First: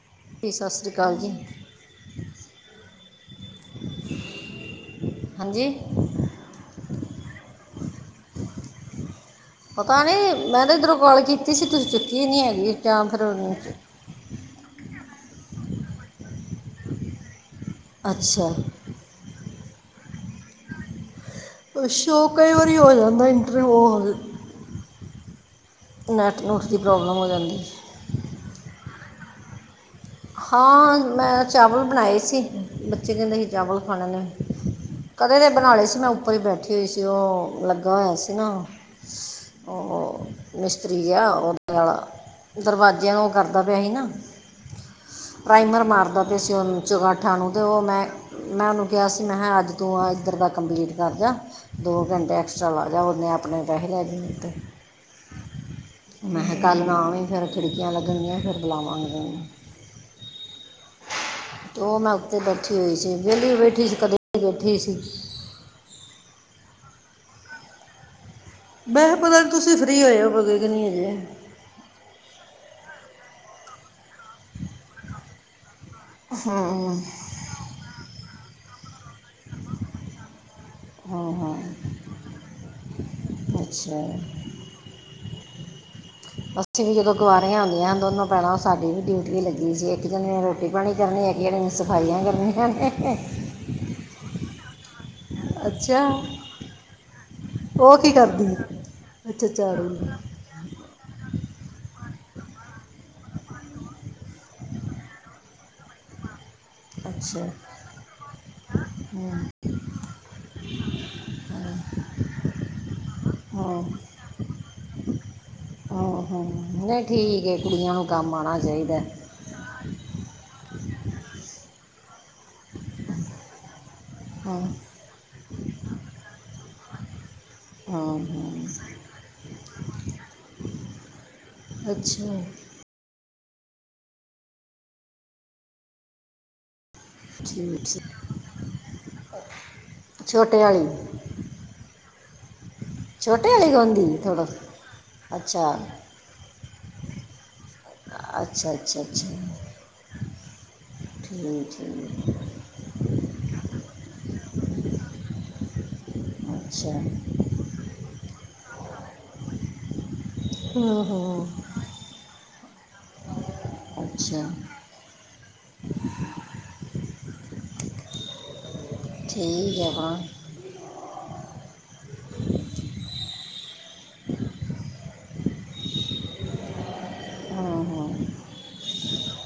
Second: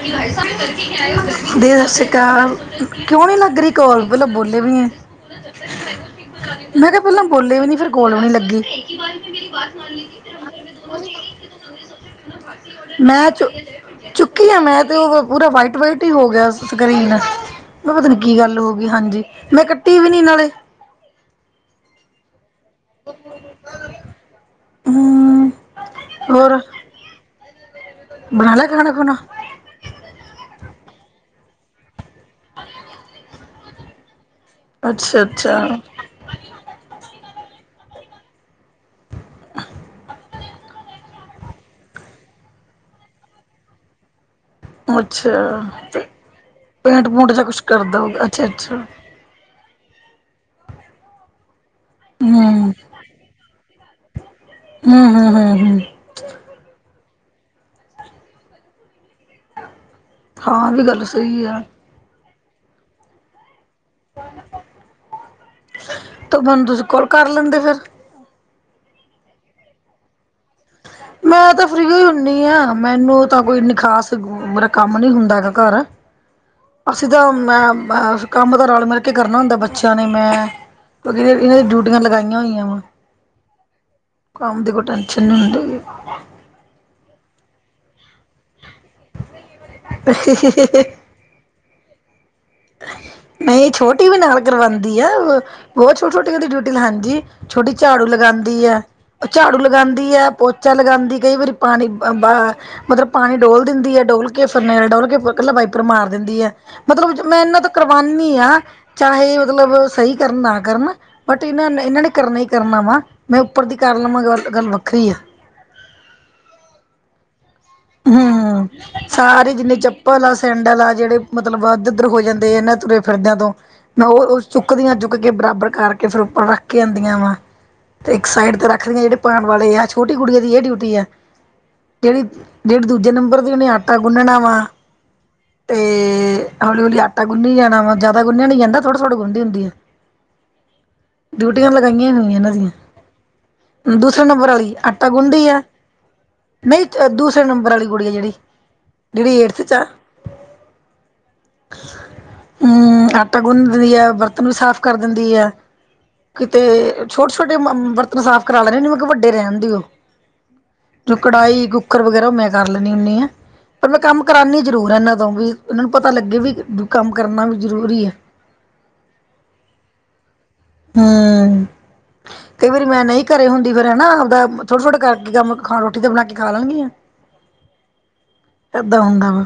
ਦੀ ਜੀ ਸ੍ਰੀ ਅਕਾਲ ਜੀ ਸਤਿ ਸ੍ਰੀ ਅਕਾਲ ਕਿਉਂ ਨੀ ਲੱਗ ਰਹੀ ਕੋਲ ਮੈਂ ਤਾਂ ਬੋਲੇ ਵੀ ਐ। ਹਾਂਜੀ, ਮੈਂ ਕਿਹਾ ਪਹਿਲਾਂ ਬੋਲੇ ਵੀ ਨੀ ਫੇਰ ਕੋਲ ਵੀ ਨੀ ਲੱਗੀ। ਪਤਾ ਨਹੀਂ ਮੈਂ ਤਾਂ ਇੱਧਰੋਂ ਕਾਲ ਕੀਤੀ ਸੀ ਤਸੀ ਚੁੱਕੀ ਨਹੀਂ ਹੈਗੀ ਜਾਂ ਫਿਰ ਉਹਨ ਕੀ ਆ ਮੈਂ ਤੇ ਉਹ ਪੂਰਾ ਵਾਈਟ ਵਾਈਟ ਹੀ ਹੋ ਗਿਆ ਸਕਰੀਨ ਮੈਂ ਪਤਾ ਨ ਕੀ ਅੱਛਾ ਗੱਲ ਹੋ ਗਈ ਹਾਂਜੀ। ਮੈਂ ਕੱਟੀ ਵੀ ਨੀ ਨਾਲੇ। ਸ਼ੋ ਕਈ ਵਾਰੀ ਹੋ ਜਾਂਦਾ ਇੰਟਰ ਹੋਲ ਹੂੰ, ਨੈੱਟਵਰਕ ਦੀ ਪ੍ਰੋਬਲਮ ਹੋ ਜਾਂਦੀ। ਬਣਾ ਲਿਆ ਖਾਣਾ ਖੁਣਾ, ਹਾਂ, ਮੈਂ ਚਾਵਲ ਬਣਾਏ ਸੀ ਬੱਚੇ ਕਹਿੰਦੇ ਸੀ, ਅੱਛਾ ਕਦੇ ਦੇ ਅੱਛਾ ਬਣਾਲੇ ਸੀ ਮੈਂ ਉੱਪਰ ਹੀ ਬੈਠੀ ਹੋਈ ਸੀ ਉਹ ਲੱਗਾ ਹੋਇਆ ਸੀ ਨਾ, ਉਹ, ਮਿਸਤਰੀ ਜਾ ਉਹਦੇ ਵਾਲਾ, ਦਰਵਾਜ਼ਿਆਂ ਨੂੰ ਉਹ ਕਰਦਾ ਪਿਆ ਸੀ ਨਾ, ਅੱਛਾ ਪ੍ਰਾਈਮਰ ਤੇ ਮਾਰਦਾ ਪਿਆ ਸੀ ਉਹਨੂੰ ਪੇਂਟ ਪੂੰਟ ਚੁਗਾਠਾਂ ਜਾਂ ਨੂੰ ਕੁਛ ਤੇ ਉਹ ਕਰਦਾ ਮੈਂ, ਹੋਊਗਾ ਅੱਛਾ ਮੈਂ ਅੱਛਾ ਉਹਨੂੰ ਕਿਹਾ ਸੀ ਮੈਂ ਅੱਜ ਦੋ ਇੱਧਰ ਦਾ ਕੰਪਲੀਟ ਕਰ ਜਾ ਦੋ ਘੰਟੇ ਹਮ ਐਕਸਟਰਾ ਲਾ ਜਾ ਉਹਨੇ ਆਪਣੇ ਪੈਸੇ ਲੈ ਕੇ ਦਿੱਤੇ, ਹੂੰ, ਹੂੰ, ਹੂੰ ਹੂੰ। ਮੈਂ ਕਿ [unintelligible] ਆ ਫਿਰ ਖਿੜਕੀਆਂ ਲੱਗਣੀਆਂ ਫਿਰ ਬਲਾਮਾਗੇ, ਹਾਂ, ਵੀ ਗੱਲ ਸਹੀ ਆ। ਉਹ ਮੈਂ ਉੱਤੇ ਬੈਠੀ ਹੋਈ ਸੀ ਵਿਹਲੀ ਬੈਠੀ ਸੀ ਕਦੇ ਬੈਠੀ ਸੀ। ਤੇ ਮੈਨੂੰ ਤੁਸੀਂ ਕੋਲ ਕਰ ਲੈਂਦੇ ਫੇਰ। ਮੈਂ ਕਿਹਾ ਪਤਾ ਨੀ ਤੁਸੀ ਫਰੀ ਹੋਏ ਹੋਵੋਗੇ। ਮੈਂ ਤੇ ਫਰੀ ਓਈ ਹੁੰਨੀਆਂ, ਮੈਨੂੰ ਤਾਂ ਕੋਈ ਇੰਨੀ ਖਾਸ ਮੇਰਾ ਕੰਮ ਨੀ ਹੁੰਦਾ ਹੈਗਾ ਘਰ। ਹਾਂ ਅਸੀ ਤਾਂ ਮ ਮੈਂ ਕੰਮ ਤਾਂ ਰਲ ਮਿਲ ਕੇ ਕਰਨਾ ਹੁੰਦਾ ਬੱਚੇਆਂ ਨੇ ਮੈਂ ਕਿਉਂਕਿ ਹਾਂ ਹਾਂ ਇਹਨਾਂ ਦੀ ਡਿਊਟੀਆਂ ਲਗਾਈਆਂ ਹੋਈਆਂ ਵਾ। ਅੱਛਾ। ਕੰਮ [unintelligible] ਅਸੀਂ ਵੀ ਜਦੋਂ ਕੁਵਾਰੀਆਂ ਹੁਦੀਆਂ ਦੋਨੋ ਭੈਣਾਂ ਸਾਡੀ ਵੀ ਡਿਊਟੀ ਟੀ ਲੱਗੀ ਸੀ ਇੱਕ ਜਾਣੀ ਨੇ ਰੋਟੀ ਹੁੰਦੀ ਪਾਣੀ ਕਰਨੀ ਇੱਕ ਜਾਣੀ ਨੇ ਸਫਾਈਆਂ ਕਰਨੀਆਂ ਨੇ। ਨਹੀਂ ਛੋਟੀ ਵੀ ਨਾਲ, ਕਰਵਾਉਂਦੀ ਹੈ ਬਹੁਤ ਅੱਛਾ ਛੋਟੀ ਛੋਟੀਆਂ ਦੀ ਡਿਊਟੀ ਹਾਂਜੀ ਛੋਟੀ ਉਹ ਝਾੜੂ ਕੀ ਕਰਦੀ ਲਗਾਉਂਦੀ ਹੈ। ਝਾੜੂ ਲਗਾਉਂਦੀ ਹੈ ਪੋਚਾ ਲਗਾਉਂਦੀ ਕਈ ਵਾਰੀ ਪਾਣੀ ਬ ਮਤਲਬ ਪਾਣੀ ਡੋਲ੍ਹ ਦਿੰਦੀ ਹੈ ਡੋਲ ਕੇ ਫਰਨੈਲ ਡੋਲ ਕੇ ਕੱਲਾ ਵਾਈਪਰ ਮਾਰ ਦਿੰਦੀ ਹੈ, ਮਤਲਬ ਮੈਂ ਅੱਛਾ ਇਹਨਾਂ ਤੋਂ ਕਰਵਾਉਦੀ ਆ ਚਾਹੇ ਮਤਲਬ ਸਹੀ ਕਰਨ ਨਾ ਕਰਨ, ਬਟ ਇਹਨਾਂ ਨੇ ਇਹਨਾਂ ਨੇ ਕਰਨਾ ਹੀ ਕਰਨਾ ਵਾ ਮੈਂ ਉੱਪਰ ਦੀ ਕਰ ਲਵਾਂ ਗੱਲ ਗੱਲ ਵੱਖਰੀ ਆ। ਹੂੰ, ਹੂੰ, ਨਹੀਂ ਠੀਕ ਹੈ ਕੁੜੀਆਂ ਨੂੰ ਕੰਮ ਆਉਣਾ ਚਾਹੀਦਾ। ਭਲਾ ਸੈਂਡਲ ਆ ਜਿਹੜੇ ਮਤਲਬ ਇੱਧਰ ਉੱਧਰ ਹੋ ਜਾਂਦੇ ਆ ਇਹਨਾਂ ਤੁਰੇ ਫਿਰਦਿਆਂ ਤੋਂ, ਮੈਂ ਉਹ ਹਾਂ ਚੁੱਕਦੀਆਂ ਚੁੱਕ ਕੇ ਬਰਾਬਰ ਕਰਕੇ ਫੇਰ ਉੱਪਰ ਰੱਖ ਕੇ ਆਦੀਆਂ ਵਾ। ਹਾਂ ਤੇ ਇੱਕ ਸਾਈਡ ਤੇ ਹਾਂ। ਰੱਖਦੀਆ ਜਿਹੜੇ ਪਾਉਣ ਵਾਲੇ ਹੈ ਛੋਟੀ ਗੁੱਡੀਆ ਦੀ ਇਹ ਡਿਊਟੀ ਹੈ। ਜਿਹੜੀ, ਅੱਛਾ ਜਿਹੜੇ ਦੂਜੇ ਨੰਬਰ ਦੀ ਉਹਨੇ ਆਟਾ ਗੁੰਨਣਾ ਵਾ, ਅਤੇ ਹੌਲੀ ਹੌਲੀ ਆਟਾ ਆਟਾ ਗੁੰਨੀ ਜਾਣਾ ਠੀਕ ਵਾ ਠੀਕ ਜਾਦਾ ਗੁੰਨਿਆ ਨੀ ਜਾਂਦਾ ਥੋੜ੍ਹਾ ਥੋੜ੍ਹੀ ਗੁੰਨਦੀ ਹੁੰਦੀ ਐ। ਛੋਟੇ ਵਾਲੀ ਡਿਊਟੀਆਂ ਲਗਾਈਆਂ ਹੋਈਆਂ ਏਨਾਂ ਛੋਟੇ ਵਾਲੀ ਦੀਆਂ। ਗਾਉਂਦੀ ਦੂਸਰੇ ਥੋੜਾ ਨੰਬਰ ਆਲੀ ਆਟਾ ਗੁੰਨਦੀ ਐ। ਅੱਛਾ ਨਈ ਦੂਸਰੇ ਨੰਬਰ ਵਾਲੀ ਗੁੜੀਆ ਐ, ਜੇੜੀ ਅੱਛਾ ਅੱਛਾ ਅੱਛਾ ਜੇੜੀ ਏਟਥ ਚ ਆ। ਠੀਕ ਠੀਕ ਊ ਆਟਾ ਗੁੰਨ ਦਿੰਦੀ ਐ, ਬਰਤਨ ਵੀ ਸਾਫ਼ ਕਰ ਦਿੰਦੀ ਐ। ਕਿਤੇ ਅੱਛਾ ਛੋਟ ਛੋਟੇ ਬਰਤਨ ਸਾਫ਼ ਕਰਾ ਲੈਣੇ ਮੈਂ ਕੈ ਵੱਡੇ ਰਹਿਣ ਦਿਓ, ਹਾਂ ਜੋ ਹਾਂ ਕੜਾਹੀ ਕੁ ਕੂਕਰ ਵਗੈਰਾ ਓ ਮੈਂ ਕਰ ਲੈਨੀ ਹੁੰਨੀ ਆ, ਪਰ ਮੈਂ ਕੰਮ ਅੱਛਾ ਕਰਾਨੀ ਜ਼ਰੂਰ ਆਂ ਇਹਨਾਂ ਤੋਂ ਵੀ ਇਹਨਾਂ ਨੂੰ ਪਤਾ ਲੱਗੇ ਵੀ ਕੰਮ ਕਰਨਾ ਵੀ ਜ਼ਰੂਰੀ ਐ। ਠੀਕ ਐ, ਹਾਂ। ਹੂੰ। ਕਈ ਵਾਰੀ ਮੈਂ ਨਈ ਘਰੇ ਹੁੰਦੀ ਫੇਰ ਹੈਨਾ ਆਪਦਾ ਥੋੜਾ ਥੋੜਾ ਕਰਕੇ ਕੰਮ ਖ ਰੋਟੀ ਤੇ ਬਣਾ ਕੇ ਖਾ ਲੈਣਗੀਆਂ। ਹਾਂ ਹਾਂ ਐਦਾਂ ਹੁੰਦਾ ਵਾ।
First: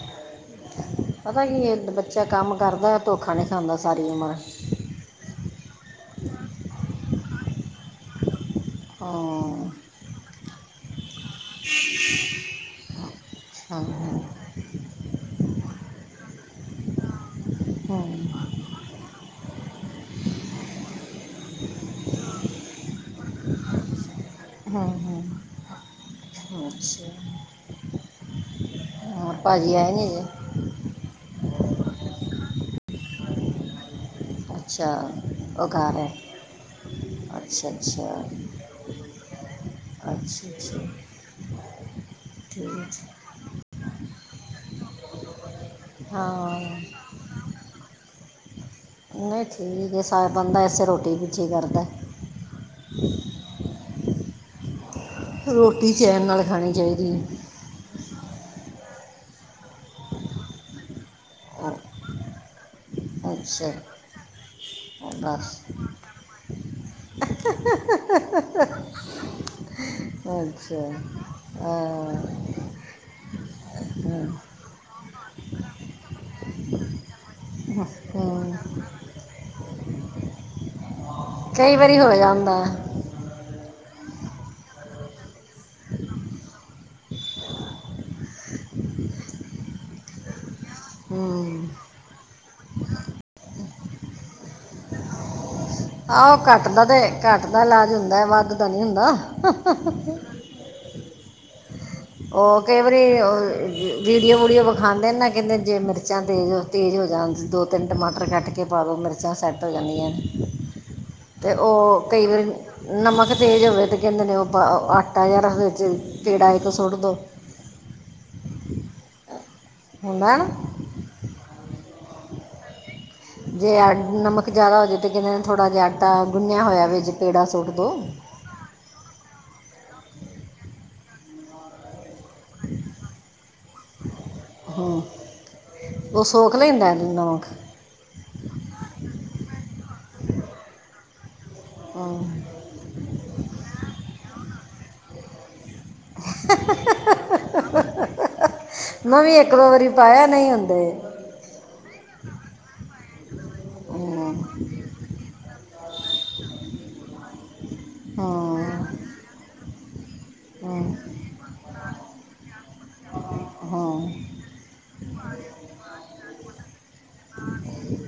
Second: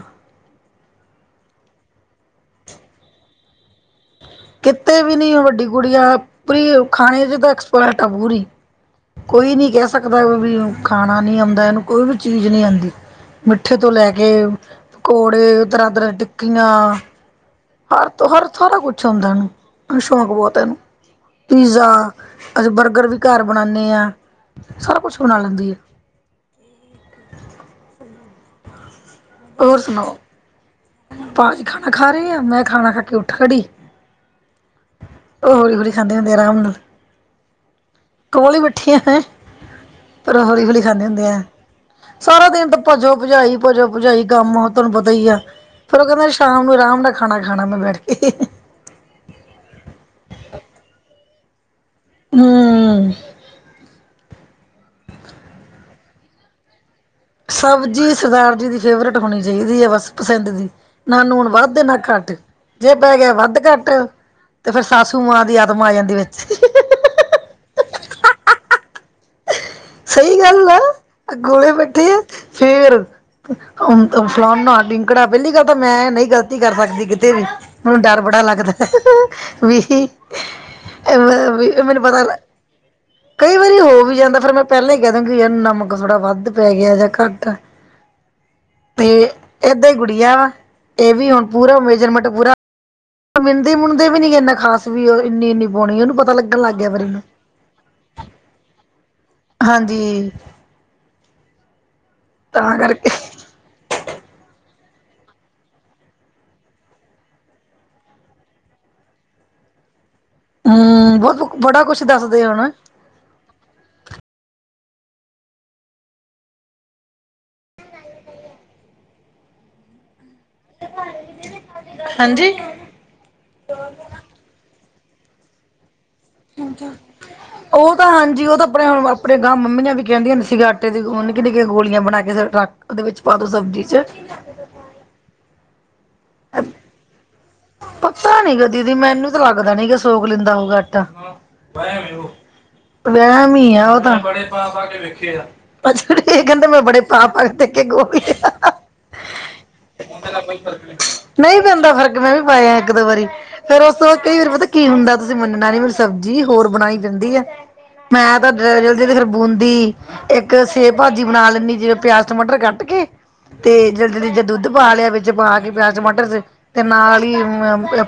ਪਤਾ ਕੀ ਏ ਇੱਕ ਬੱਚਾ ਕੰਮ ਕਰਦਾ ਧੋਖਾ ਨਈ ਖਾਂਦਾ ਸਾਰੀ ਉਮਰ। ਕਿਤੇ ਵੀ ਨੀ ਵੱਡੀ ਗੁੜਿਆ ਪ੍ਰੀ ਖਾਣੇ ਚ ਤਾਂ ਐਕਸਪਰਟ ਆ ਪੂਰੀ। ਹਾਂ ਕੋਈ ਨੀ ਕਹਿ ਸਕਦਾ ਵੀ ਖਾਣਾ ਨੀ ਆਉਂਦਾ ਏਨੂੰ ਕੋਈ ਵੀ ਚੀਜ਼ ਨੀ ਆਂਦੀ। ਮਿੱਠੇ ਹਾਂ ਤੋਂ ਲੈ ਹਾਂ ਕੇ ਪਕੌੜੇ ਤਰਾਂ ਤਰਾਂ ਦੀ ਟਿੱਕੀਆਂ, ਹਾਂ ਪਰ ਸਾਰਾ ਕੁਛ ਆਂਦਾ ਔਨੂ। ਸ਼ੌਕ ਬੋਤ ਐ ਏਨੂੰ। ਪੀਜ਼ਾ ਅਸੀ ਬਰਗਰ ਵੀ ਘਰ ਬਣਾਂਨੇ ਆਂ, ਹੂੰ ਸਾਰਾ ਹੂੰ ਕੁਛ ਬਣਾ ਲੈਂਦੀ ਐ। ਅੱਛਾ। ਹਾਂ ਭਾਜੀ ਆਏ ਨੀ ਹਜੇ। ਭਾਜੀ ਖਾਣਾ ਖਾ ਰਹੇ ਐ, ਮੈਂ ਖਾਣਾ ਖਾ ਕੇ ਉੱਠ ਖੜੀ। ਅੱਛਾ ਓ ਉਹ ਹੌਲੀ ਹੌਲੀ ਘਰ ਹੈ ਖਾਂਦੇ ਹੁੰਦੇ, ਅਰਾਮ ਨਾਲ। ਅੱਛਾ ਅੱਛਾ। ਥੋੜਾ ਅੱਛਾ ਹੌਲੀ ਹੌਲੀ ਅੱਛਾ ਖਾਂਦੇ ਹੁੰਦੇ ਐ, ਸਾਰਾ ਠੀਕ ਦਿਨ ਤਾਂ ਹੈ ਭਜੋ ਜੀ। ਭਰਜਾਈ ਭਜ ਭਰਜਾਈ ਜੀ ਕੰਮ ਆ, ਤੁਹਾਨੂੰ ਪਤਾ ਈ ਐ। ਓ ਕਹਿੰਦੇ, ਹਾਂ ਸ਼ਾਮ ਨੂੰ ਆਰਾਮ ਨਾਲ ਖਾਣਾ ਖਾਣਾ ਮੈਂ ਬੈਠ ਕੇ। ਨਈ ਠੀਕ ਏ, ਸਾਰਾ ਬੰਦਾ ਏਸੇ ਰੋਟੀ ਪਿਛੇ ਕਰਦਾ। ਹੂੰ ਰੋਟੀ ਟੀ ਚੈਨ ਨਾਲ ਖਾਣੀ ਚਾਹੀਦੀ ਐ। ਸਬਜ਼ੀ ਸਰਦਾਰ ਜੀ ਦੀ ਫੇਵਰੇਟ ਹੋਣੀ ਚਾਹੀਦੀ ਹੈ, ਬਸ ਪਸੰਦ ਦੀ ਨਾ ਨੂਣ ਅ- ਵੱਧ ਨਾ ਘੱਟ, ਜੇ ਪੈ ਗਿਆ ਵੱਧ ਅੱਛਾ ਘੱਟ ਤੇ ਫੇਰ ਸਾਸੂ ਮਾਂ ਦੀ ਬਸ ਆਤਮਾ ਆ ਜਾਂਦੀ ਵਿੱਚ [inaudible] ਸਹੀ ਗੱਲ ਆ। ਅੱਛਾ ਗੋਲੇ ਬੈਠੀ ਐ, ਅ, ਫੇਰ ਕੜਾਬੇ ਦੀ ਗੱਲ ਤਾਂ, ਮੈਂ ਨਹੀਂ ਗਲਤੀ ਕਰ ਬੈਠੀ, ਕਿਤੇ ਵੀ ਮੈਨੂੰ ਡਰ ਬੜਾ ਹੂੰ ਲੱਗਦਾ ਵੀ। ਕਈ ਵਾਰੀ ਮੈਨੂੰ ਹੋ ਪਤਾ ਜਾਂਦਾ ਹੈ। ਕਈ ਵਾਰੀ ਹੋ ਵੀ ਜਾਂਦਾ, ਫੇਰ ਮੈਂ ਪਹਿਲੇ ਈ ਕਹਿ ਦੇਂਦੀ ਏ, ਨਮਕ ਥੋੜਾ ਵੱਧ ਪੈ ਗਿਆ ਯਾਂ ਘੱਟ ਐ। ਤੇ ਏਦਾਂ ਈ ਗੁੜੀਆ ਵਾ, ਏਹ ਵੀ ਹੁਣ ਹੂੰ ਪੂਰਾ ਮੇਜਰਮੈਂਟ ਪੂਰਾ ਮਿਣਦੀ ਮੁਣਦੀ ਵੀ ਨੀ ਇੰਨਾ ਖਾਸ ਵੀ ਓ ਇੰਨੀ ਇੰਨੀ। ਪਾਉਣੀ ਉਹਨੂੰ ਪਤਾ ਆਹੋ ਲੱਗਣ ਘੱਟ ਲੱਗ ਦਾ ਗਿਆ ਤੇ ਫਿਰ ਇਹਨੂੰ ਘੱਟ ਦਾ ਇਲਾਜ ਹੁੰਦਾ, ਵੱਧ ਦਾ ਨੀ ਹੁੰਦਾ। ਹਾਂਜੀ ਓ ਤਾਂ ਕਈ ਵਾਰੀ ਕਰਕੇ ਵੀਡੀਓ ਵੂਡੀਓ ਵਖਾਦੇ ਨੇ ਨਾ, ਕਹਿੰਦੇ ਜੇ ਮਿਰਚਾਂ ਤੇਜ਼ ਤੇਜ਼ ਹੋ ਜਾਂਣ, ਦੋ ਤਿੰਨ ਟਮਾਟਰ ਕੱਟ ਕੇ ਪਾਵੋ ਮਿਰ ਰਚਾਂ ਸੈੱਟ ਹੋ ਜਾਂਦੀਆਂ ਨੇ, ਹੂੰ ਤੇ ਬਹੁਤ ਬੜਾ ਓ ਕੁਛ ਕਈ ਦੱਸਦੇ ਵਾਰੀ ਹੁਣ ਨਮਕ ਤੇਜ਼ ਹੋਵੇ ਤੇ ਕਹਿੰਦੇ ਨੇ, ਉਹ ਆਟਾ ਜ ਰੱਖਦੇ ਪੇੜਾ ਇੱਕ ਸੁੱਟ ਦੋ ਹੁੰਦਾ ਐ ਨਾ ਹਾਂਜੀ ਜੇ ਨਮਕ ਜ਼ਿਆਦਾ ਹੋ ਜਾਵੇ, ਤਾਂ ਕਹਿੰਦੇ ਨੇ ਥੋੜ੍ਹਾ ਜਿਹਾ ਆਟਾ ਗੁੰਨਿਆ ਹੋਇਆ ਵ ਜੇ ਪੇੜਾ ਸੁੱਟ ਦੋ ਉਹ ਤਾਂ ਹਾਂਜੀ ਉਹ ਦਾ ਆਪਣੇ ਆਪਣੇ ਗਾਂ ਮੰਮੀਆਂ ਵੀ ਕਹਿੰਦੀਆਂ ਹੁੰਦੀਆਂ ਸੀ, ਆਟੇ ਦੀ ਨਿੱਕਿਆਂ ਨਿੱਕਿਆਂ ਗੋਲੀਆਂ ਬਣਾ ਕੇ ਰੱਖ ਉਹਦੇ ਵਿੱਚ ਪਾ ਦੋ ਸਬਜ਼ੀ ਚ ਹੂ, ਉਹ ਸੋਖ ਲੈਂਦਾ ਇਹਨੂੰ ਨਮਕ ਪਤਾ ਨੀ ਗ ਦੀਦੀ ਮੈਨੂੰ ਤਾਂ ਲੱਗਦਾ ਨੀ ਗ, ਸੋਕ ਲੈਂਦਾ ਹੋਊਗਾ ਆਟਾ ਹੂੰ ਵਹਿਮ ਈ ਐ, ਉਹ ਤਾਂ ਅੱਛਾ ਜੀ ਏ ਕਹਿੰਦੇ, ਮੈਂ ਬੜੇ ਪਾ ਪਾ ਕੇ ਦੇਖੇ ਐ, ਗੋ ਭੀ ਮੰ ਵੀ ਇੱਕ ਦੋ ਵਾਰੀ ਪਾਇਆ, ਨਹੀਂ ਹੁੰਦੇ ਨਹੀਂ ਪੈਂਦਾ ਫਰਕ, ਮੈਂ ਵੀ ਪਾਇਆ ਇੱਕ ਦੋ ਵਾਰੀ ਫੇਰ ਉਸ ਤੋਂ ਬਾਅਦ ਹੂੰ ਕਈ ਵਾਰੀ ਪਤਾ ਕੀ ਹੁੰਦਾ, ਤੁਸੀਂ ਮੰਨਣਾ ਨਹੀਂ ਮੇਰੀ ਸਬਜ਼ੀ ਹੋਰ ਬਣਾਈ ਪੈਂਦੀ ਹੈ ਮੈਂ ਤਾਂ ਹੂੰ ਜਲਦੀ ਤੇ ਫੇਰ ਬੂੰਦੀ ਇੱਕ ਸੇਬ ਹੂੰ ਭਾਜੀ ਬਣਾ ਲੈਂਦੀ, ਜਿਵੇਂ ਪਿਆਜ ਟਮਾਟਰ ਕੱਟ ਕੇ, ਤੇ ਜਿ ਵਿਚ ਦੁੱਧ ਪਾ ਲਿਆ ਵਿੱਚ ਪਾ ਕੇ ਪਿਆਜ ਟਮਾਟਰ, ਤੇ ਨਾਲ ਹੀ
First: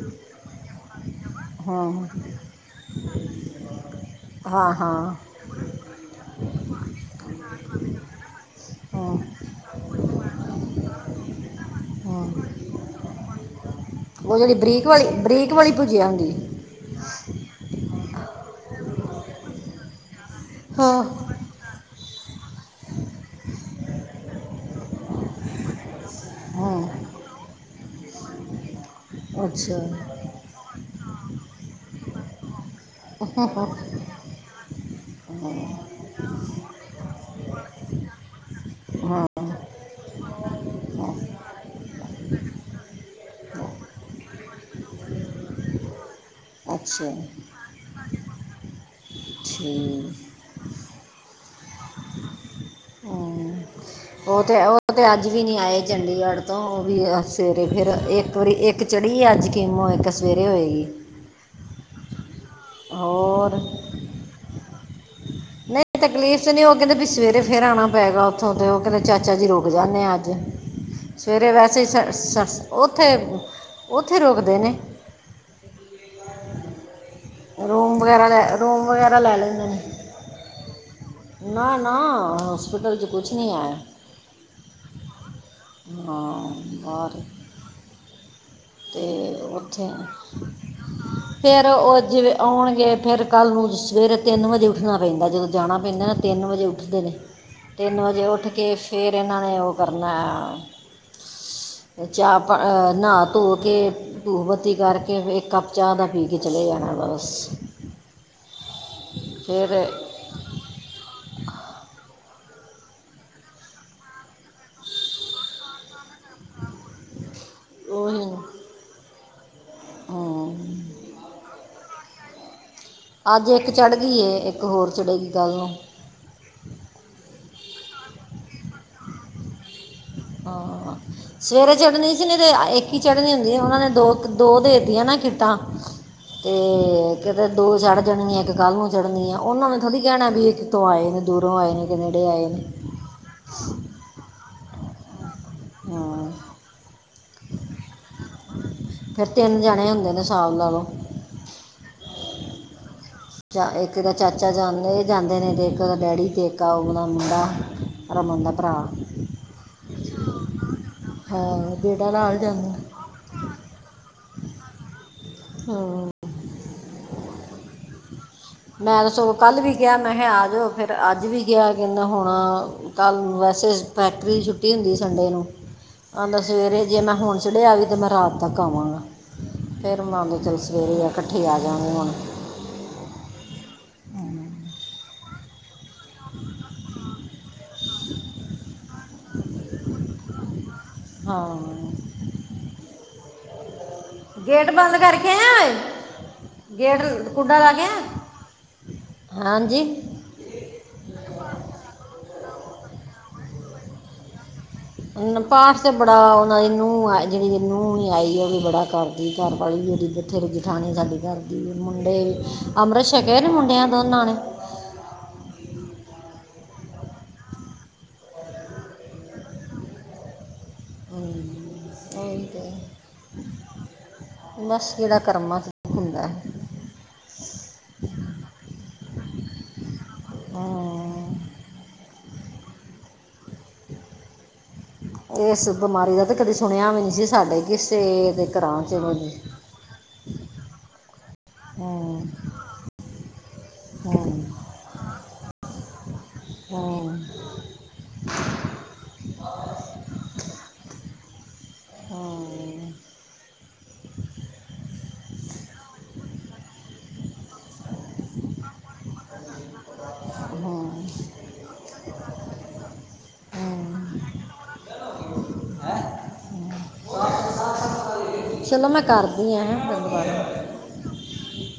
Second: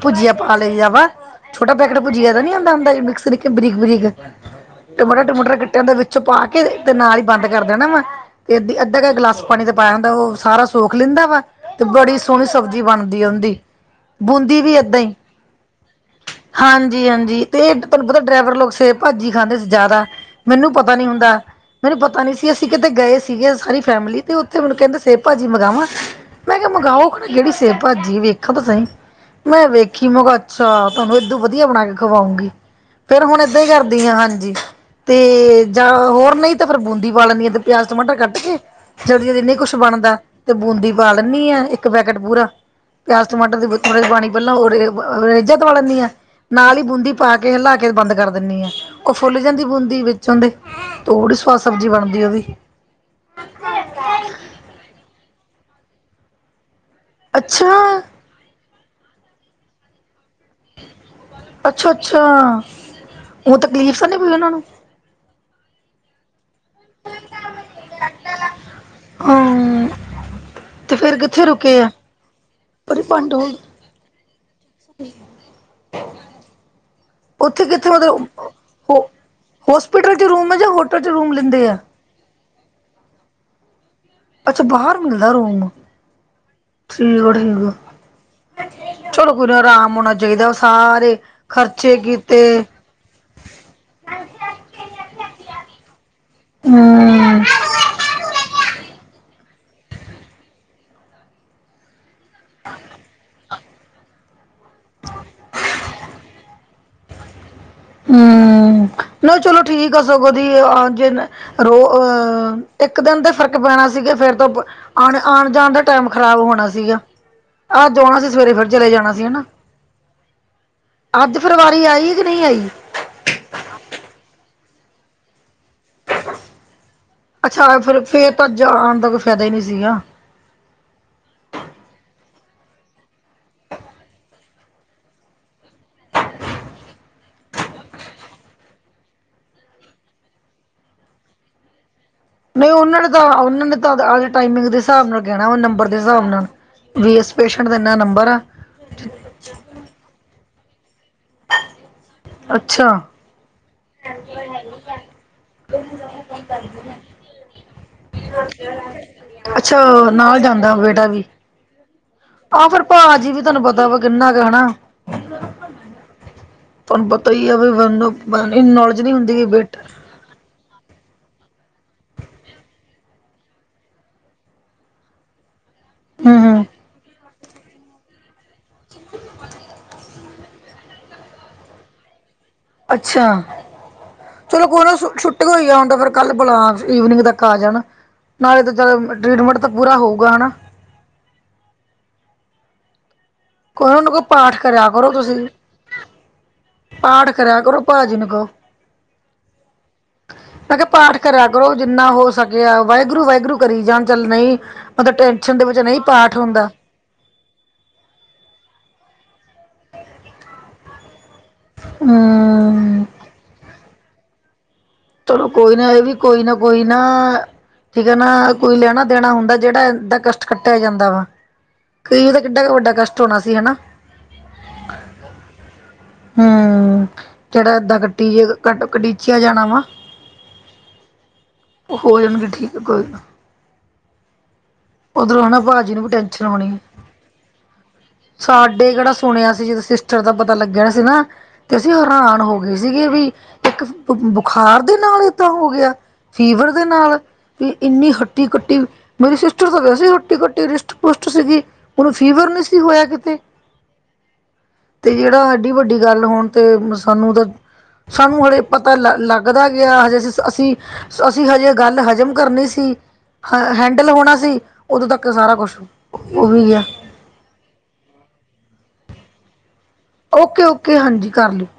ਭੁਜੀਆ ਪਾ ਲਈ ਆ ਵਾ ਹੂੰ ਛੋਟਾ ਪੈਕਟ ਹੂੰ ਭੁਜਿਆ ਦਾ ਨੀ ਆਂਦਾ ਹੂਦਾ ਮਿਕਸ ਬਰੀਕ ਬਰੀਕ, ਹਾਂ ਹਾਂ ਟਮਾਟਰਾ ਟਮੂਟਰ ਕੱਟਿਆ ਦਾ ਪਾ ਕੇ, ਤੇ ਨਾਲ ਹੀ ਬੰਦ ਕਰ ਦੇਣਾ ਵਾ ਤੇ ਅੱਧੀ ਅੱਧਾ ਕ ਹੂੰ ਗਿਲਾਸ ਪਾਣੀ ਤੇ ਪਾਇਆ ਹੁੰਦਾ, ਉਹ ਸਾਰਾ ਸੋਖ ਲੈਂਦਾ ਵਾ ਤੇ ਬੜੀ ਸੋਹਣੀ ਹੂੰ ਸਬਜ਼ੀ ਬਣਦੀ ਉਹਦੀ। ਉਹ ਜਿਹੜੀ ਬੂੰਦੀ ਵੀ ਬਰੀਕ ਏਦਾਂ ਵਾਲੀ ਹੀ ਬਰੀਕ ਵਾਲੀ ਭੁਜੀਆਂ ਹੁੰਦੀ। ਹਾਂਜੀ ਹਾਂਜੀ, ਤੇ ਤੁਹਾਨੂੰ ਪਤਾ ਡਰਾਈਵਰ ਲੋਕ ਸੇ ਭਾਜੀ ਖਾਂਦੇ ਸੀ ਜ਼ਿਆਦਾ। ਮੈਨੂੰ ਪਤਾ ਹਾਂ ਨੀ ਹੁੰਦਾ। ਮੈਨੂੰ ਪਤਾ ਨੀ ਸੀ ਅਸੀਂ ਕਿਤੇ ਗਏ ਸੀਗੇ ਸਾਰੀ ਫੈਮਿਲੀ ਤੇ ਉੱਥੇ ਮੈਨੂੰ ਕਹਿੰਦੇ ਸਬ ਭਾਜੀ ਮੰਗਾਵਾਵਾਂ। ਮੈਂ ਕਿਹਾ ਹਾਂ ਮੰਗਾਓ ਕਿਹੜੀ ਸੇਬ ਭਾਜੀ ਵੇਖੋ ਤਾਂ, ਮੈਂ ਅੱਛਾ ਵੇਖੀ ਮੈਂ ਕਿਹਾ ਅੱਛਾ ਤੁਹਾਨੂੰ ਏਦੋਂ ਵਧੀਆ ਬਣਾ ਕੇ ਖਵਾਉਂਗੀ। ਫੇਰ ਹੁਣ ਏਦਾਂ ਹੀ ਕਰਦੀ ਆ ਹਾਂਜੀ ਤੇ ਜਾਂ ਹੋਰ ਨਹੀਂ ਤੇ ਫਿਰ ਬੂੰੰਦੀ ਪਾ ਲੈਣੀ ਆ ਪਿਆਜ ਟਮਾਟਰ ਕੱਟ ਕੇ। ਜਦੋਂ ਹਾਂ ਜਦ ਨਹੀਂ ਕੁਛ ਬਣਦਾ ਤੇ ਬੂੰਦੀ ਪਾ ਲੈਣੀ ਆ ਇੱਕ ਪੈਕੇਟ ਪੂਰਾ। ਪਿਆਜ ਟਮਾਟਰ ਥੋੜੇ ਜੇ ਪਾਣੀ ਪਹਿਲਾਂ ਉਹ ਰੇਜਾ ਦਵਾ ਲੈਂਦੀ ਆ ਨਾਲ ਹੀ ਅੱਛਾ ਬੂੰਦੀ ਪਾ ਕੇ ਹਿਲਾ ਕੇ ਬੰਦ ਕਰ ਦਿੰਦੀ ਆ ਓ ਫੁੱਲ ਜਾਂਦੀ ਬੂੰਦੀ ਠੀਕ ਵਿੱਚੋਂ ਦੇ ਤੇ ਬੜੀ ਸਵਾਦ ਸਬਜ਼ੀ ਬਣਦੀ। ਉਹਦੀ ਹੂੰ, ਉਹ ਤੇ ਉਹ ਤੇ ਅੱਜ ਵੀ ਨੀ ਆਏ ਚੰਡੀਗੜ੍ਹ ਤੋਂ ਉਹ ਵੀ ਸਵੇਰੇ ਫਿਰ ਅੱਛਾ, ਇੱਕ ਵਾਰੀ ਇੱਕ ਚੜੀ ਅੱਜ ਕਿਮੋ ਇੱਕ ਸਵੇਰੇ ਹੋਏਗੀ। ਅੱਛਾ-ਅੱਛਾ! ਹੋਰ ਉਹ ਤਕਲੀਫ਼ ਤਾਂ ਨਹੀਂ ਕੋਈ ਉਹਨਾਂ ਨੂੰ। ਨਹੀਂ ਤਕਲੀਫ਼ ਨਹੀਂ ਕਹਿੰਦੇ ਵੀ ਸਵੇਰੇ ਫੇਰ ਆਣਾ ਪਏਗਾ। ਉੱਥੋਂ ਤੇ ਉਹ ਕਹਿੰਦੇ ਚਾਚਾ ਜੀ ਰੁੱਕ ਹਾਂ ਜਾਂਦੇ ਅੱਜ ਤੇ ਫੇਰ ਕਿੱਥੇ ਸਵੇਰੇ ਰੁਕੇ ਵੈਸੇ ਆ ਸ-ਸ, ਪਰੇ ਭੰਡ ਉੱਥੇ-ਉੱਥੇ ਰੋਕਦੇ ਨੇ। [unintelligible] ਉੱਥੇ ਕਿੱਥੇ ਰੂਮ ਵਗੈਰਾ ਮਤਲਬ ਲੈ ਰੂਮ ਹੋ ਵਗੈਰਾ ਲੈ ਹੋਸਪਿਟਲ ਚ ਰੂਮ ਜਾਂ ਹੋ ਨਾ-ਨਾ ਹਸਪਿਟਲ 'ਚ ਕੁੱਛ ਨਹੀਂ ਹੈ। ਅੱਛਾ ਬਾਹਰ ਮਿਲਦਾ ਰੂਮ ਹਾਂ, ਬਾਹਰ ਠੀਕ ਆ ਠੀਕ। ਤੇ ਚਲੋ ਕੋਈ ਨਾ ਉੱਥੇ ਆਰਾਮ ਹੋਣਾ ਚਾਹੀਦਾ ਸਾਰੇ ਫਿਰ ਖ਼ਰਚੇ ਉਹ ਜਿਵੇਂ ਕੀਤੇ ਆਉਣਗੇ ਫਿਰ ਕੱਲ ਨੂੰ ਸਵੇਰੇ ਤਿੰਨ ਵਜੇ ਉੱਠਣਾ ਪੈਂਦਾ ਜਦੋਂ ਜਾਣਾ ਪੈਂਦਾ ਨਾ ਤਿੰਨ ਵਜੇ ਉੱਠਦੇ ਨੇ ਹਮ ਤਿੰਨ ਵਜੇ ਉੱਠ ਕੇ ਫਿਰ ਇਹਨਾਂ ਨੇ ਉਹ ਕਰਨਾ ਚਾਹ ਨਹਾ ਧੋ ਕੇ ਧੂਫ ਬੱਤੀ ਕਰਕੇ ਇੱਕ ਕੱਪ ਚਾਹ ਦਾ ਪੀ ਕੇ। ਚਲੇ ਜਾਣਾ ਬਸ ਹੂੰ, ਨਹੀਂ ਚਲੋ ਫਿਰ ਠੀਕ ਆ ਸਗੋਂ ਦੀ ਰੋ ਅਹ ਇੱਕ ਦਿਨ ਤੇ ਫ਼ਰਕ ਪੈਣਾ ਸੀਗਾ ਫੇਰ ਤੋਂ ਆ ਆਣ ਜਾਣ ਦਾ ਟਾਈਮ ਖ਼ਰਾਬ ਹੋਣਾ ਸੀਗਾ ਅੱਜ ਆਉਣਾ ਉਹੀ ਸੀ ਸਵੇਰੇ ਫਿਰ ਚਲੇ ਜਾਣਾ ਸੀ ਹਨਾ ਹਮ, ਅੱਜ ਫਿਰ ਵਾਰੀ ਆਈ ਕਿ ਨਹੀਂ ਆਈ। ਅੱਜ ਇੱਕ ਚੜ੍ਹ ਗਈ ਇੱਕ ਹੋਰ ਚੜ੍ਹੇਗੀ ਕੱਲ੍ਹ ਨੂੰ। ਅੱਛਾ! ਫੇਰ-ਫੇਰ ਤਾਂ ਜਾਣ ਦਾ ਕੋਈ ਫਾਇਦਾ ਹੀ ਨਹੀ ਸੀਗਾ। ਹਾਂ, ਸਵੇਰੇ ਚੜ੍ਹਨੀ ਸੀ। ਨਹੀਂ ਤੇ ਇੱਕ ਹੀ ਚੜ੍ਹਨੀ ਹੁੰਦੀ। ਉਹਨਾਂ ਨੇ ਦੋ-ਦੋ ਦੇ ਤੀਆਂ ਨਾ ਕਿੱਟਾਂ ਤੇ ਕਿਤੇ ਦੋ ਚੜ੍ਹ ਜਾਣੀ ਇੱਕ ਕੱਲ੍ਹ ਨੂੰ ਚੜਨੀ ਐ। ਉਹਨਾਂ ਨੇ ਥੋੜ੍ਹੀ ਕਹਿਣਾ ਵੀ ਇੱਕ ਤੋਂ ਆਏ ਨੇ ਦੂਰੋਂ ਆਏ ਨੇ। ਕੇ ਨੇੜੇ ਆਏ ਨੇ। ਨਹੀ, ਉਹਨਾਂ ਨੇ ਤਾਂ ਉਹਨਾਂ ਨੇ ਤਾਂ ਟਾਇਮੀਗ ਦੇ ਹਿਸਾਬ ਨਾਲ ਕਹਿਣਾ ਨੰਬਰ ਦੇ ਹਿਸਾਬ ਹਾਂ ਨਾਲ ਵੀ, ਪੇਸ਼ੈਂਟ ਦਾ ਇੰਨਾ ਨੰਬਰ ਆ। ਫੇਰ ਤਿੰਨ ਜਣੇ ਹੁੰਦੇ ਨੇ ਸਾਬ ਲਾ ਲੋ ਅੱਛਾ, ਚਾ ਇੱਕ ਦਾ ਚਾਚਾ ਜਾਂਦੇ ਜਾਂਦੇ ਨੇ ਜੇ ਇੱਕ ਉਹਦਾ ਡੈਡੀ ਤੇ ਕਾ ਉਹਦਾ ਮੁੰਡਾ ਰਮਨ ਦਾ ਭਰਾ ਅੱਛਾ! ਨਾਲ ਜਾਂਦਾ ਬੇਟਾ ਵੀ, ਹਾਂ ਬੇਟਾ ਨਾਲ ਆਹ ਜਾਂਦਾ ਫਿਰ ਭਾਜੀ ਵੀ ਤੁਹਾਨੂੰ ਪਤਾ ਵਾ ਕਿੰਨਾ ਕੁ ਹਣਾ। ਹਾਂ,, ਤੁਹਾਨੂੰ ਪਤਾ ਹੀ ਆ ਵੀ, [unintelligible] ਮੈਨੂੰ ਨੌਲੇਜ ਨੀ ਹੁੰਦੀ ਬੇਟ ਮੈਹਾ ਆਜੋ ਫੇਰ ਅੱਜ ਵੀ ਗਿਆ ਕਹਿੰਦਾ ਹੋਣਾ ਕੱਲ ਵੈਸੇ ਫੈਕਟਰੀ ਦੀ ਛੁੱਟੀ ਹੁੰਦੀ ਸੰਡੇ ਨੂੰ, ਹੂੰ ਆਂਦਾ ਹੂੰ ਸਵੇਰੇ ਜੇ ਮੈਂ ਹੁਣ ਚੜਿਆ ਵੀ ਤਾਂ ਮੈਂ ਰਾਤ ਤੱਕ ਆਵਾਂਗਾ। ਫਿਰ ਮੰਨ ਚ ਚਲ ਸਵੇਰੇ ਆ ਇਕੱਠੇ ਆਜਾਗੇ ਹੁਣ ਅੱਛਾ, ਚਲੋ ਕੋ ਨਾ ਸ ਛੁੱਟੀ ਹੋਈ ਆ ਹੁਣ ਤਾਂ ਫਿਰ ਕੱਲ ਬੁਲਾਵ ਇਵਨਿੰਗ ਦਾ ਆ ਜਾਣਾ, ਨਾਲੇ ਤਾਂ ਚੱਲ ਟਰੀਟਮੈਂਟ ਤਾਂ ਪੂਰਾ ਹੋਊਗਾ ਹਨਾ। ਹਾਂ ਕੋਈ ਉਹਨੂੰ ਕਹੋ ਪਾਠ ਗੇਟ ਕਰਿਆ ਬੰਦ ਕਰੋ ਕਰਕੇ ਤੁਸੀਂ ਆਇਆਂ ਓਏ? ਗੇਟ ਪਾਠ ਨ ਕੁੰਡਾ ਕਰਿਆ ਲ ਕਰੋ ਗਿਆ, ਭਾਜੀ ਨੂੰ ਕਹੋ ਹਾਂਜੀ? ਮੈਂ ਕਿਹਾ ਪਾਠ ਕਰਿਆ ਕਰੋ, ਜਿੰਨਾ ਹੋ ਸਕਿਆ ਵਾਹਿਗੁਰੂ- ਵਾਹਿਗੁਰੂ ਕਰੀ ਜਾਣ ਚੱਲ ਨਹੀ ਪਾਠ ਤੇ ਬੜਾ ਉਹਨਾ ਦੀ ਨੂੰਹ ਐ ਜਿਹੜੀ ਨ ਨੂੰਹ ਨ ਆਈ ਉਹ ਵੀ ਬੜਾ ਕਰਦੀ। ਘਰ ਵਾਲੀ ਵੀ ਜਦੀ ਬੱਠੇ ਜੇਠਾਣੀ ਸਾਡੇ ਘਰ ਮੁੰਡੇ ਵੀ, ਹਮ ਅੰਮ੍ਰਿਤ ਛਕਿਆ ਨਾ ਮੁੰਡਿਆਂ ਦੋਨਾਂ ਨੇ? ਚਲੋ ਕੋਈ ਨਾ ਇਹ ਵੀ ਕੋਈ ਨਾ -ਕੋਈ ਨਾ। ਠੀਕ ਐ ਨਾ, ਕੋਈ ਲੈਣਾ ਦੇਣਾ ਹੁੰਦਾ ਜੇੜਾ ਐ ਦਕ ਕੱਟੇਆ ਜਾਂਦਾ ਵਾ, ਕੀ ਪਤਾ ਉਹੀ ਕਿੱਡਾ ਤੇ ਕ ਵੱਡਾ ਕਸ਼ਟ ਹੋਣਾ ਸੀ ਹਨਾ। ਬਸ ਜੇੜਾ ਕਰਮਾਂ ਚ ਦੂੱ-ਖ ਹੁੰਦਾ ਐ ਜੇੜਾ ਐਦਾਂ ਕੱਟੀ ਜੇਗਾ ਕਡ, ਕਡੀਚਿਆ ਜਾਣਾ ਵਾ ਹਾਂ ਓ ਹੋ ਜਨਗੇ ਠੀਕ ਕੋਈ ਨਾ। [inaudible] [inaudible] ਉਧਰੋਂ ਹਨਾ ਏਸ ਭਾਜੀ ਨੂੰ ਵੀ ਬਮਾਰੀ ਦਾ ਤੇ ਟੈਨਸ਼ਨ ਕਦੇ ਹੋਣੀ ਸੁਣਿਆ ਵੀ ਨੀ ਸੀ ਸਾਡੇ ਕਿਸੇ ਦੇ ਘਰਾਂ ਸਾਡੇ ਚ ਕਿਹੜਾ ਸੁਣਿਆ ਸੀ ਸਿਸਟਰ ਜਦੋਂ ਪਤਾ ਲੱਗੇਆ ਸੀ ਨਾ, ਤੇ ਅਸੀ ਹਾਂ ਹਰਾਣ ਹੋ ਗਏ ਸੀਗੇ ਵੀ, ਇਕ ਬ ਹਾਂ ਬੁਖਾਰ ਦੇ ਨਾਲ ਏਦਾਂ ਹੋ ਗਿਆ? ਫੀਵਰ ਦੇ ਹਾਂ ਨਾਲ। ਏ ਇੰਨੀ ਹੱਟੀ ਕੱਟੀ, ਮੇਰੀ ਸਿਸਟਰ ਤੇ ਵੈੇਸੇ ਹੱਟੀ ਕੱਟੀ ਰਿਸਟ -ਪੁਸ਼ਟ ਸੀਗੀ। ਉਹਨੂੰ ਫੀਵਰ ਨੀ ਹਾਂ ਸੀ ਹੋਇਆ ਕਿਤੇ? ਤੇ ਜਿਹੜਾ ਐਡੀ ਵੱਡੀ ਗੱਲ ਹੋਣ ਤੇ ਸਾਨੂੰ ਦੇ, ਸਾਨੂੰ ਹਲੇੇ ਪਤਾ ਲ ਲੱਗ ਲੱਗਦਾ ਗਿਆ ਹਜੇ ਅਸੀ -ਸ, ਅਸੀ- ਅਸੀ ਹਜੇ ਗੱਲ ਹਜ਼ਮ ਕਰਨੀ ਸੀ। ਹ-ਹ ਹਾਂ ਹੈਂਡਲ ਹੋਣਾ ਸੀ। ਉਦੋਂ ਤੱਕ ਸਾਰਾ ਕੁਛ, ਉਹ ਵੀ ਗਿਆ। ਚਲੋ ਮੈਂ ਕਰਦੀ ਆ, ਹੈਂ ਗਲ ਬਾਤ। ਓਕੇ- ਓਕੇ ਹਾਂਜੀ, ਕਰ ਲਿਓ।